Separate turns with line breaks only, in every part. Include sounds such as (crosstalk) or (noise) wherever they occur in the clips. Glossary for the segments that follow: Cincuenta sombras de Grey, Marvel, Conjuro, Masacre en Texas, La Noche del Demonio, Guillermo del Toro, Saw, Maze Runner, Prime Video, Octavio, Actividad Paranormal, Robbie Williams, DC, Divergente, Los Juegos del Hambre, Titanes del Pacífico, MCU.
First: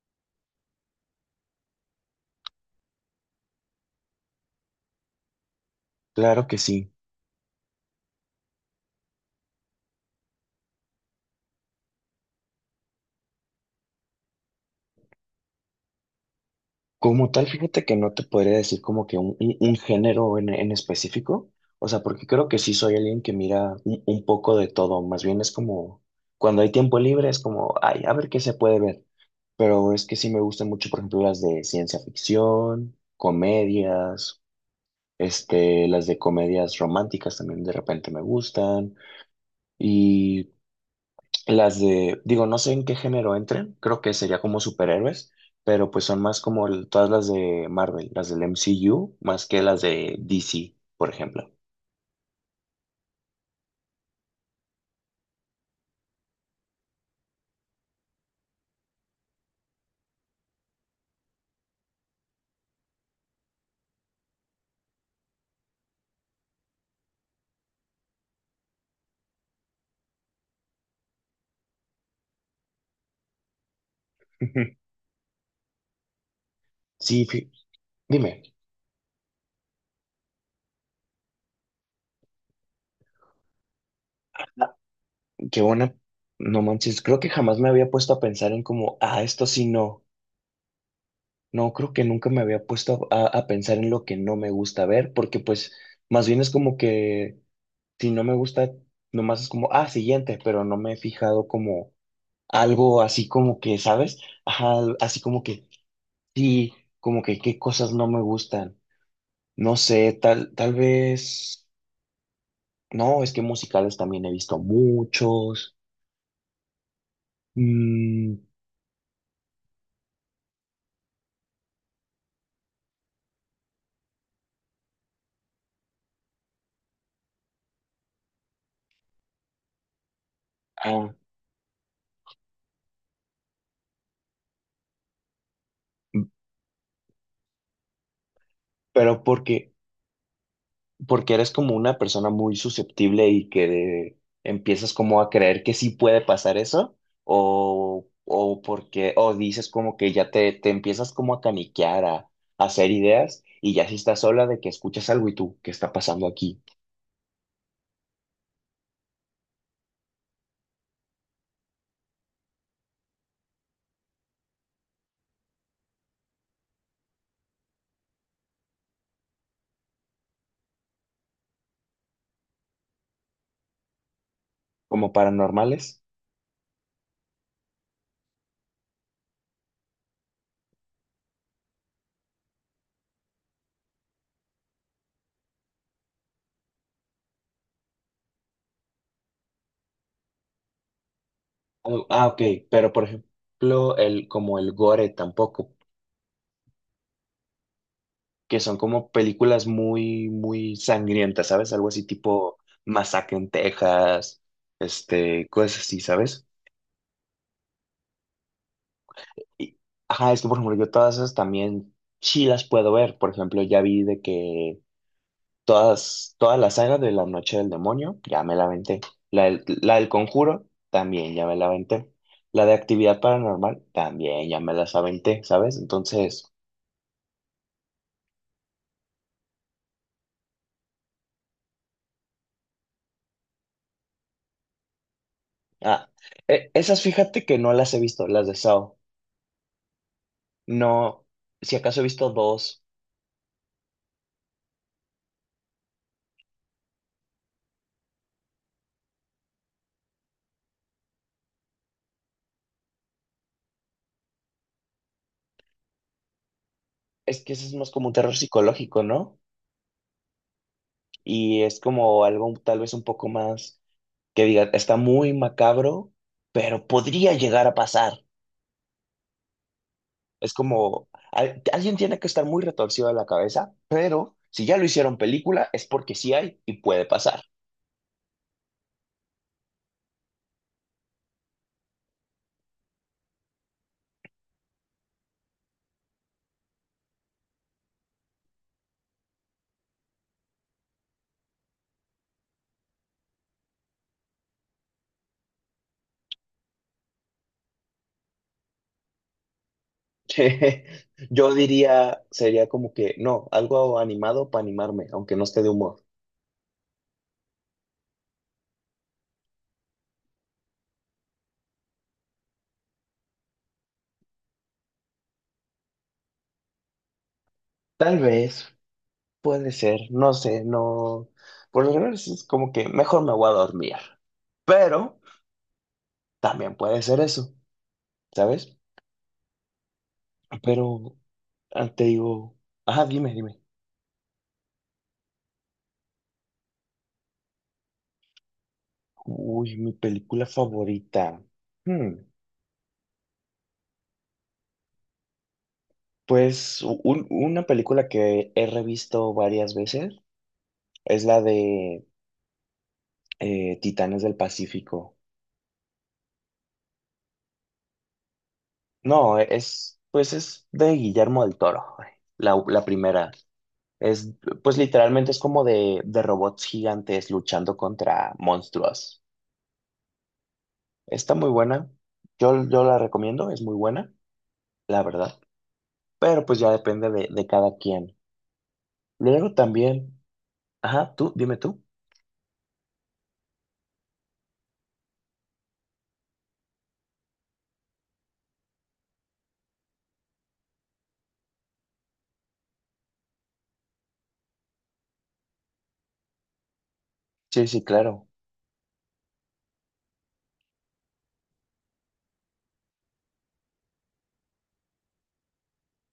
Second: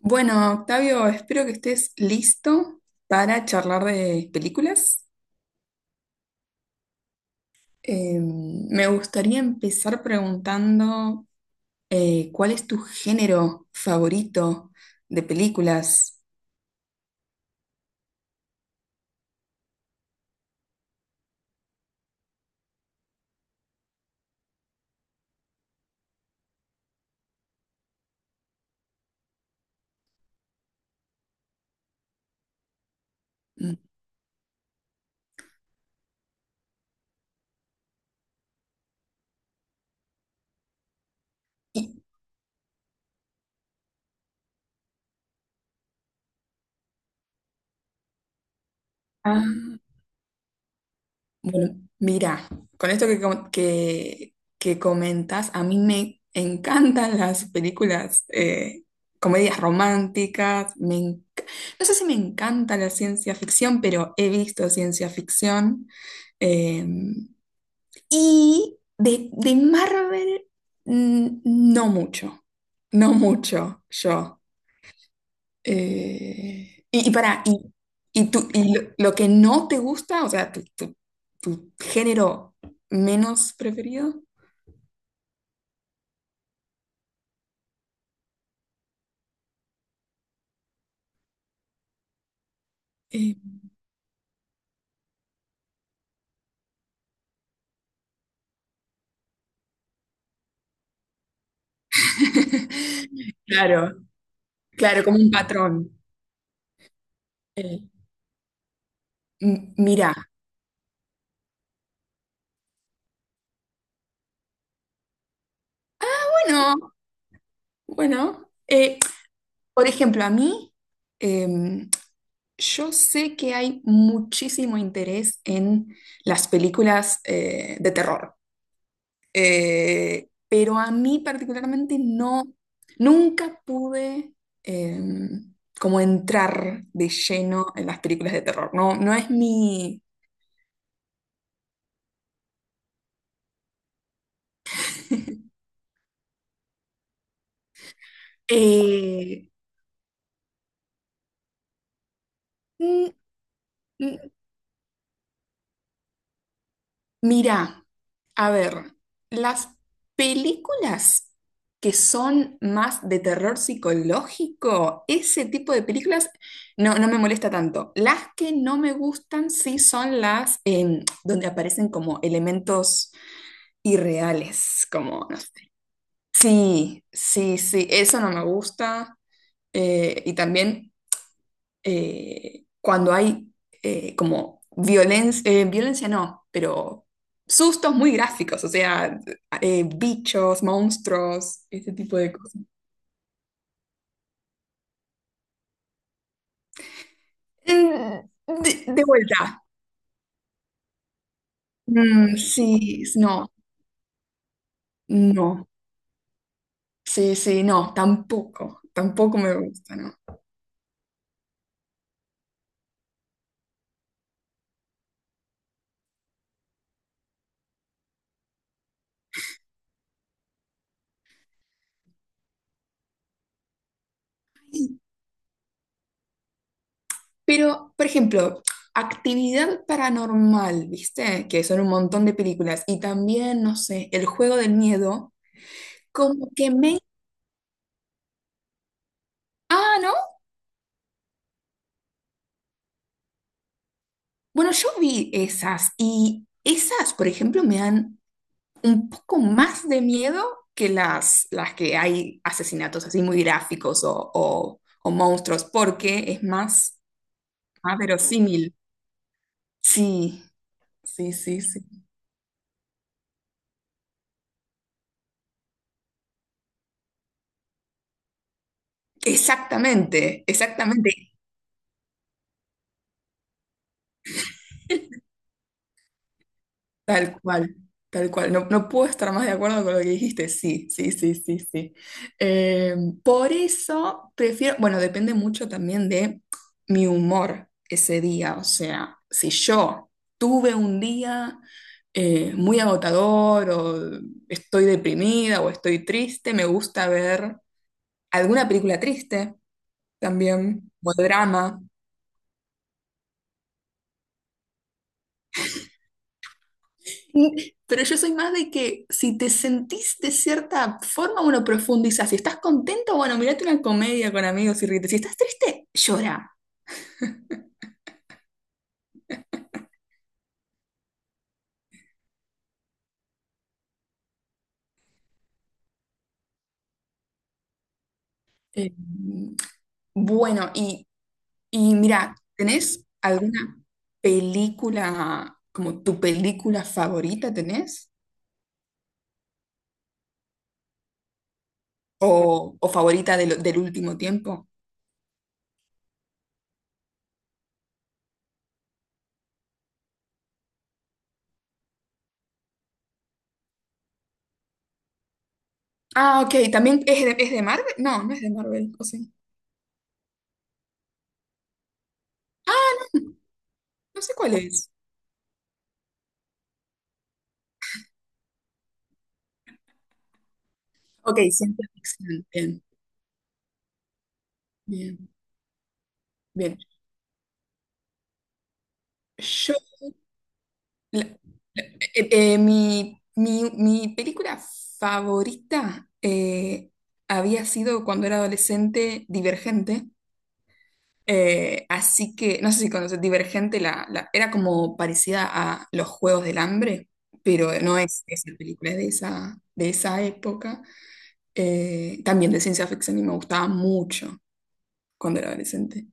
Bueno, Octavio, espero que estés listo para charlar de películas.
Claro que sí.
Me gustaría empezar preguntando ¿cuál es tu género favorito de películas?
Como tal, fíjate que no te podría decir como que un género en específico, o sea, porque creo que sí soy alguien que mira un poco de todo, más bien es como, cuando hay tiempo libre es como, ay, a ver qué se puede ver, pero es que sí me gustan mucho, por ejemplo, las de ciencia ficción,
Mm.
comedias, las de comedias románticas también de repente me gustan, y las
Y-
de, digo, no sé en qué género entren, creo que sería como superhéroes, pero pues son más como todas las de Marvel, las del MCU,
ah,
más que las de DC, por ejemplo.
Bueno, mira, con esto que comentas, a mí me encantan las películas, comedias románticas, no sé si me encanta la ciencia ficción, pero he visto ciencia ficción. eh, y de Marvel, mm, no mucho, no mucho yo.
(laughs)
Eh, y, y
Sí,
para, y,
dime.
tú, lo que no te gusta, o sea, tu género menos preferido.
Qué buena, no manches, creo que jamás me había puesto a pensar en como, ah, esto sí no, no, creo que nunca me había puesto a,
eh,
a pensar en lo que no me gusta ver, porque pues más bien es como que si no me gusta, nomás es como, ah, siguiente, pero no me he fijado como algo
(laughs)
así como que,
claro,
¿sabes? Ajá,
claro, como
así
un
como que,
patrón.
sí, como que qué
Eh,
cosas no me gustan. No
Mira,
sé, tal vez, no, es que musicales también he visto muchos.
bueno,
¿Mm?
bueno, por ejemplo, a mí, em, yo sé que hay muchísimo interés en las películas de terror. Pero a
Ah,
mí particularmente no, nunca pude eh, como entrar de lleno en las películas de terror. No, no
pero
es mi…
porque eres como una persona muy susceptible y que empiezas como a creer que sí puede pasar eso, o porque, o
eh,
dices como que ya te empiezas como a caniquear, a hacer
mm,
ideas, y ya si estás
mm,
sola de que escuchas algo y tú, ¿qué está pasando aquí?
mirá, a ver, las películas que son más de terror psicológico, ese tipo de películas no, no me molesta tanto. Las que no me gustan sí son las donde aparecen como elementos irreales,
¿Como
como, no sé.
paranormales?
Sí, sí, sí, eso no me gusta. Y también cuando hay como violencia, violencia no, pero sustos muy gráficos, o sea, bichos, monstruos, ese
Oh,
tipo
ah,
de
ok,
cosas.
pero por ejemplo, el, como el gore tampoco,
Mm,
que son
de
como
vuelta.
películas muy sangrientas, ¿sabes? Algo así
Mm,
tipo
sí,
Masacre
no,
en Texas, este,
no,
cosas así, ¿sabes?
sí, sí, no, tampoco, tampoco me
Y-
gusta, ¿no?
Ajá, es que por ejemplo yo todas esas también sí las puedo ver. Por ejemplo, ya vi de que todas, toda la saga de La Noche del Demonio, ya me la aventé. La del Conjuro, también ya me la aventé. La de Actividad Paranormal, también ya me las aventé, ¿sabes? Entonces,
Pero, por ejemplo, actividad paranormal, ¿viste? Que son un montón de películas. Y también, no sé, El Juego del Miedo,
ah,
como que me…
esas fíjate que no las he visto, las de Saw.
Ah, ¿no?
No, si acaso he visto dos.
Bueno, yo vi esas y esas, por ejemplo, me dan un poco más de miedo que las que hay asesinatos así muy gráficos o monstruos, porque es más,
Es que ese es más
más
como un terror
verosímil.
psicológico, ¿no?
Sí, sí, sí,
Y es
sí.
como algo tal vez un poco más que digan, está muy macabro, pero podría llegar a pasar.
Exactamente,
Es como,
exactamente.
alguien tiene que estar muy retorcido de la cabeza, pero si ya lo hicieron película, es porque sí hay y puede
Tal
pasar.
cual, tal cual. No, no puedo estar más de acuerdo con lo que dijiste. Sí, sí, sí, sí, sí. Eh, por eso prefiero, bueno, depende mucho también de mi humor ese día. O sea, si yo tuve un día muy agotador o estoy deprimida o estoy triste, me gusta ver alguna película triste
(laughs)
también, o
Yo
drama.
diría, sería como que, no, algo animado para animarme, aunque no esté de humor.
Pero yo soy más de que si te sentís de cierta forma, uno profundiza. Si estás contento, bueno, mirate una comedia con amigos y ríete. Si estás triste, llora.
Tal vez, puede ser, no sé, no. Por lo general es como que mejor me voy a dormir, pero también puede ser eso, ¿sabes?
Eh, bueno,
Pero, ah,
y
te
mira,
digo, ajá,
¿tenés
dime, dime.
alguna película, como tu película favorita tenés?
Uy, mi película favorita. Hmm,
O favorita del último tiempo?
pues una película que he revisto varias veces es la de Titanes del Pacífico.
Ah, ok, ¿también es de Marvel? No, no es de Marvel, ¿o sí?
No, es, pues es de Guillermo del Toro, la
Ah,
primera.
no
Es,
sé cuál
pues
es.
literalmente es como de robots gigantes luchando contra monstruos. Está
Ok,
muy
ciencia
buena.
ficción.
Yo
Bien,
la recomiendo, es muy buena, la
bien,
verdad. Pero pues ya
bien.
depende de cada quien. Luego también, ajá,
Yo,
tú, dime tú.
Mi película favorita había sido cuando era adolescente Divergente. Así que, no sé si conoces, Divergente era como parecida a Los Juegos del Hambre,
Sí,
pero
sí,
no es
claro.
esa película, es de esa época. También de ciencia ficción y me gustaba mucho cuando era adolescente.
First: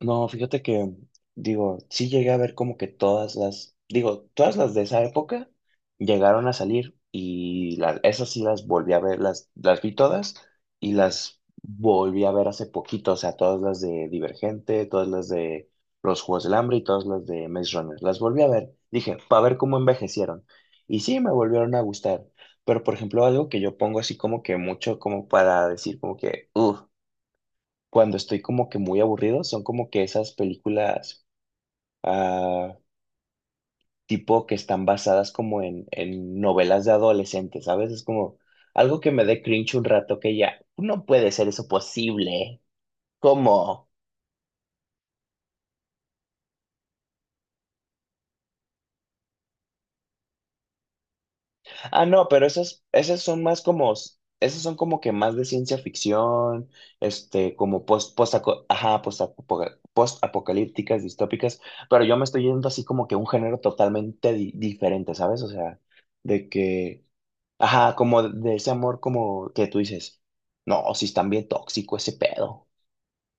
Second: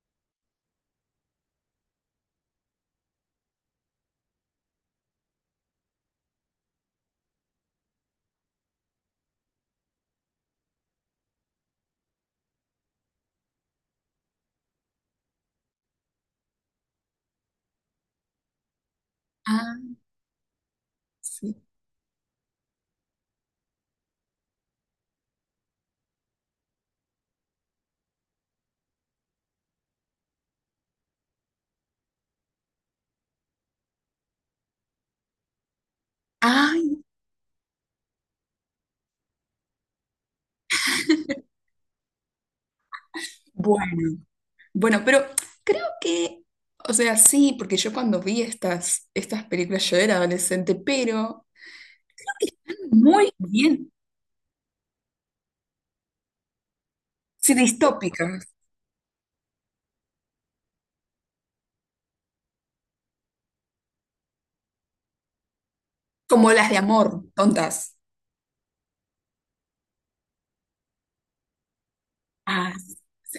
No, fíjate que, digo, sí llegué a ver como que todas las, digo, todas las de esa época llegaron a salir y esas sí las volví a ver, las vi todas y las volví a ver hace poquito, o sea, todas las de Divergente, todas las de Los Juegos del Hambre y todas las de Maze Runner. Las volví a ver, dije, para ver cómo
Ah,
envejecieron. Y sí, me
sí.
volvieron a gustar. Pero, por ejemplo, algo que yo pongo así como que mucho como para decir como que, uff, cuando estoy como que muy aburrido, son como que esas películas ah, tipo que están basadas como en novelas de
Ay,
adolescentes, ¿sabes? Es como algo que me dé cringe un rato que ya, no puede ser eso posible. ¿Cómo?
bueno. Bueno, pero creo que, o sea, sí, porque yo cuando vi estas, estas películas yo era adolescente, pero
Ah, no, pero esas, esas
muy
son más
bien,
como, esas son como que más de ciencia ficción,
sí,
como post,
distópicas,
ajá, post-apocalípticas, distópicas, pero yo me estoy yendo así como que un género totalmente diferente, ¿sabes? O sea, de
como las de
que
amor,
ajá,
tontas.
como de ese amor como que tú dices, no, si están bien tóxico ese pedo,
Ah,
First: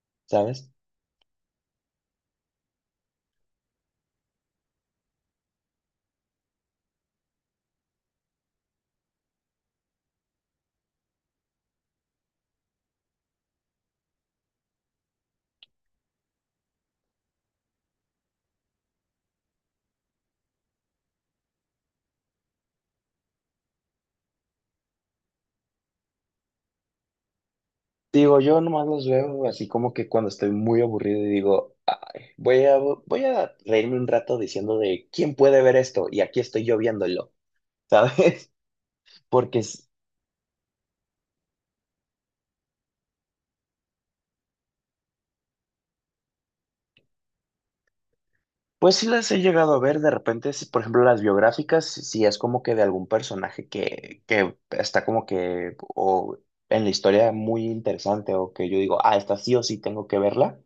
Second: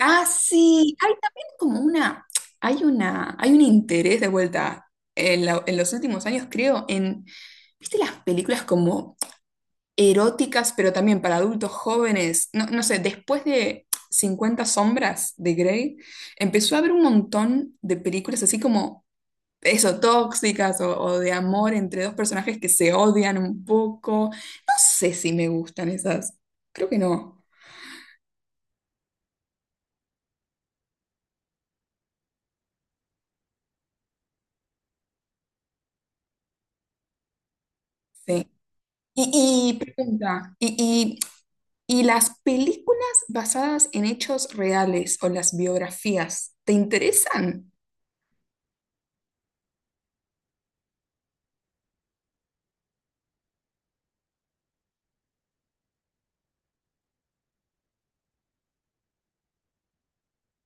ah,
¿sabes?
sí, hay también como una, hay un interés de vuelta en, en los últimos años, creo, en, ¿viste las películas como eróticas, pero también para adultos jóvenes? No, no sé, después de Cincuenta Sombras de Grey, empezó a haber un montón de películas así como eso, tóxicas o de amor entre dos personajes que se odian un poco. No sé si me gustan esas. Creo que no.
Digo, yo nomás los veo así como que cuando estoy muy aburrido y digo, "Ay, voy a reírme un rato diciendo de quién puede ver esto y aquí estoy yo viéndolo,
Sí.
¿sabes? (laughs) Porque,
Y
es-
pregunta, y las películas basadas en hechos reales o las biografías, ¿te interesan?
pues sí las he llegado a ver de repente, si, por ejemplo, las biográficas, si es como que de algún personaje que está como que, o en la historia muy interesante o que yo digo, ah, esta sí o sí tengo que verla.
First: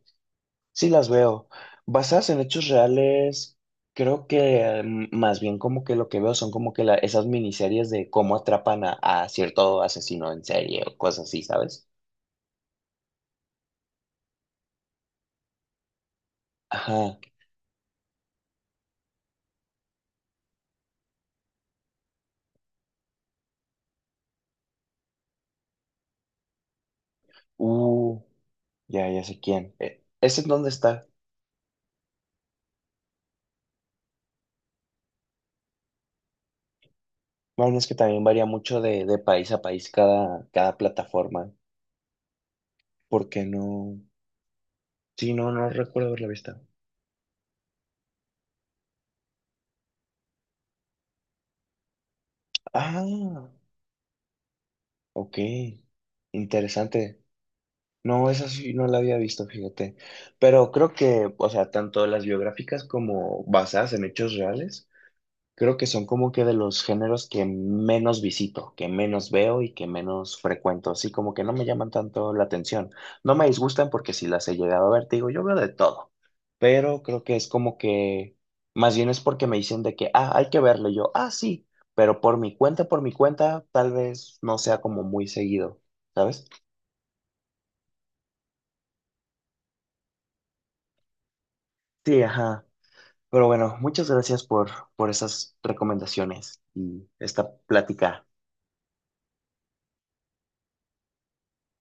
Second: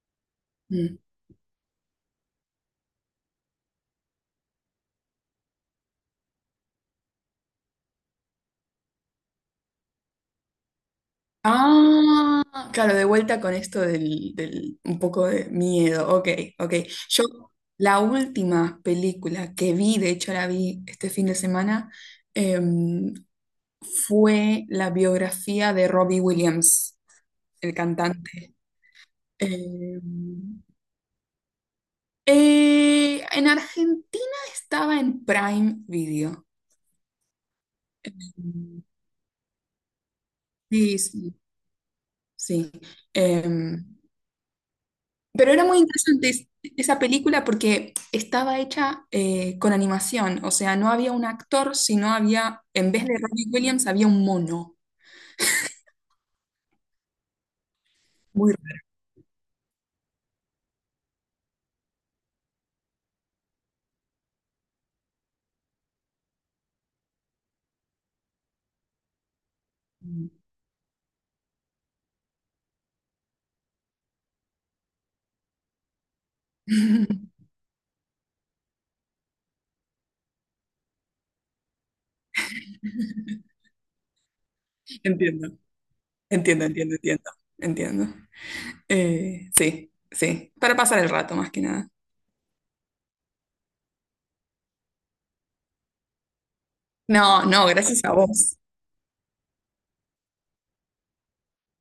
Sí,
Mm.
las veo. Basadas en hechos reales, creo que mm, más bien como que lo que veo son como que esas miniseries de cómo atrapan a cierto asesino en serie o cosas así, ¿sabes?
Ah, claro, de vuelta con esto del, del un poco de miedo. Ok, ok.
Ajá.
Yo, la última película que vi, de hecho la vi este fin de semana, em, fue la biografía de Robbie Williams, el
Uh,
cantante.
ya sé quién. ¿Ese en
Em,
dónde está?
en Argentina estaba en Prime Video.
Bueno, es que también varía mucho de país a país cada, cada
Sí, sí,
plataforma.
sí.
¿Porque
Em,
no? Sí, no,
pero era
no
muy
recuerdo haberla
interesante
visto.
esa película porque estaba hecha con animación, o sea, no había un actor, sino había, en vez de Robbie
Ah,
Williams, había un mono.
ok. Interesante. No, esa
Muy
sí
raro.
no la había visto, fíjate. Pero creo que, o sea, tanto las biográficas como basadas en hechos reales, creo que son como que de los géneros que menos visito, que menos veo y que menos frecuento. Así como que no me llaman tanto la atención. No me disgustan porque si las he llegado a ver, te digo, yo veo de todo. Pero creo que
(laughs)
es como que, más bien es porque me dicen de que, ah, hay que verlo. Y yo, ah, sí, pero por mi cuenta, tal vez no sea como muy
Entiendo,
seguido, ¿sabes?
entiendo, entiendo, entiendo, entiendo. Sí, sí, para pasar el rato más que nada.
Sí, ajá. Pero bueno, muchas gracias por esas recomendaciones y
No,
esta
no, gracias a
plática.
vos.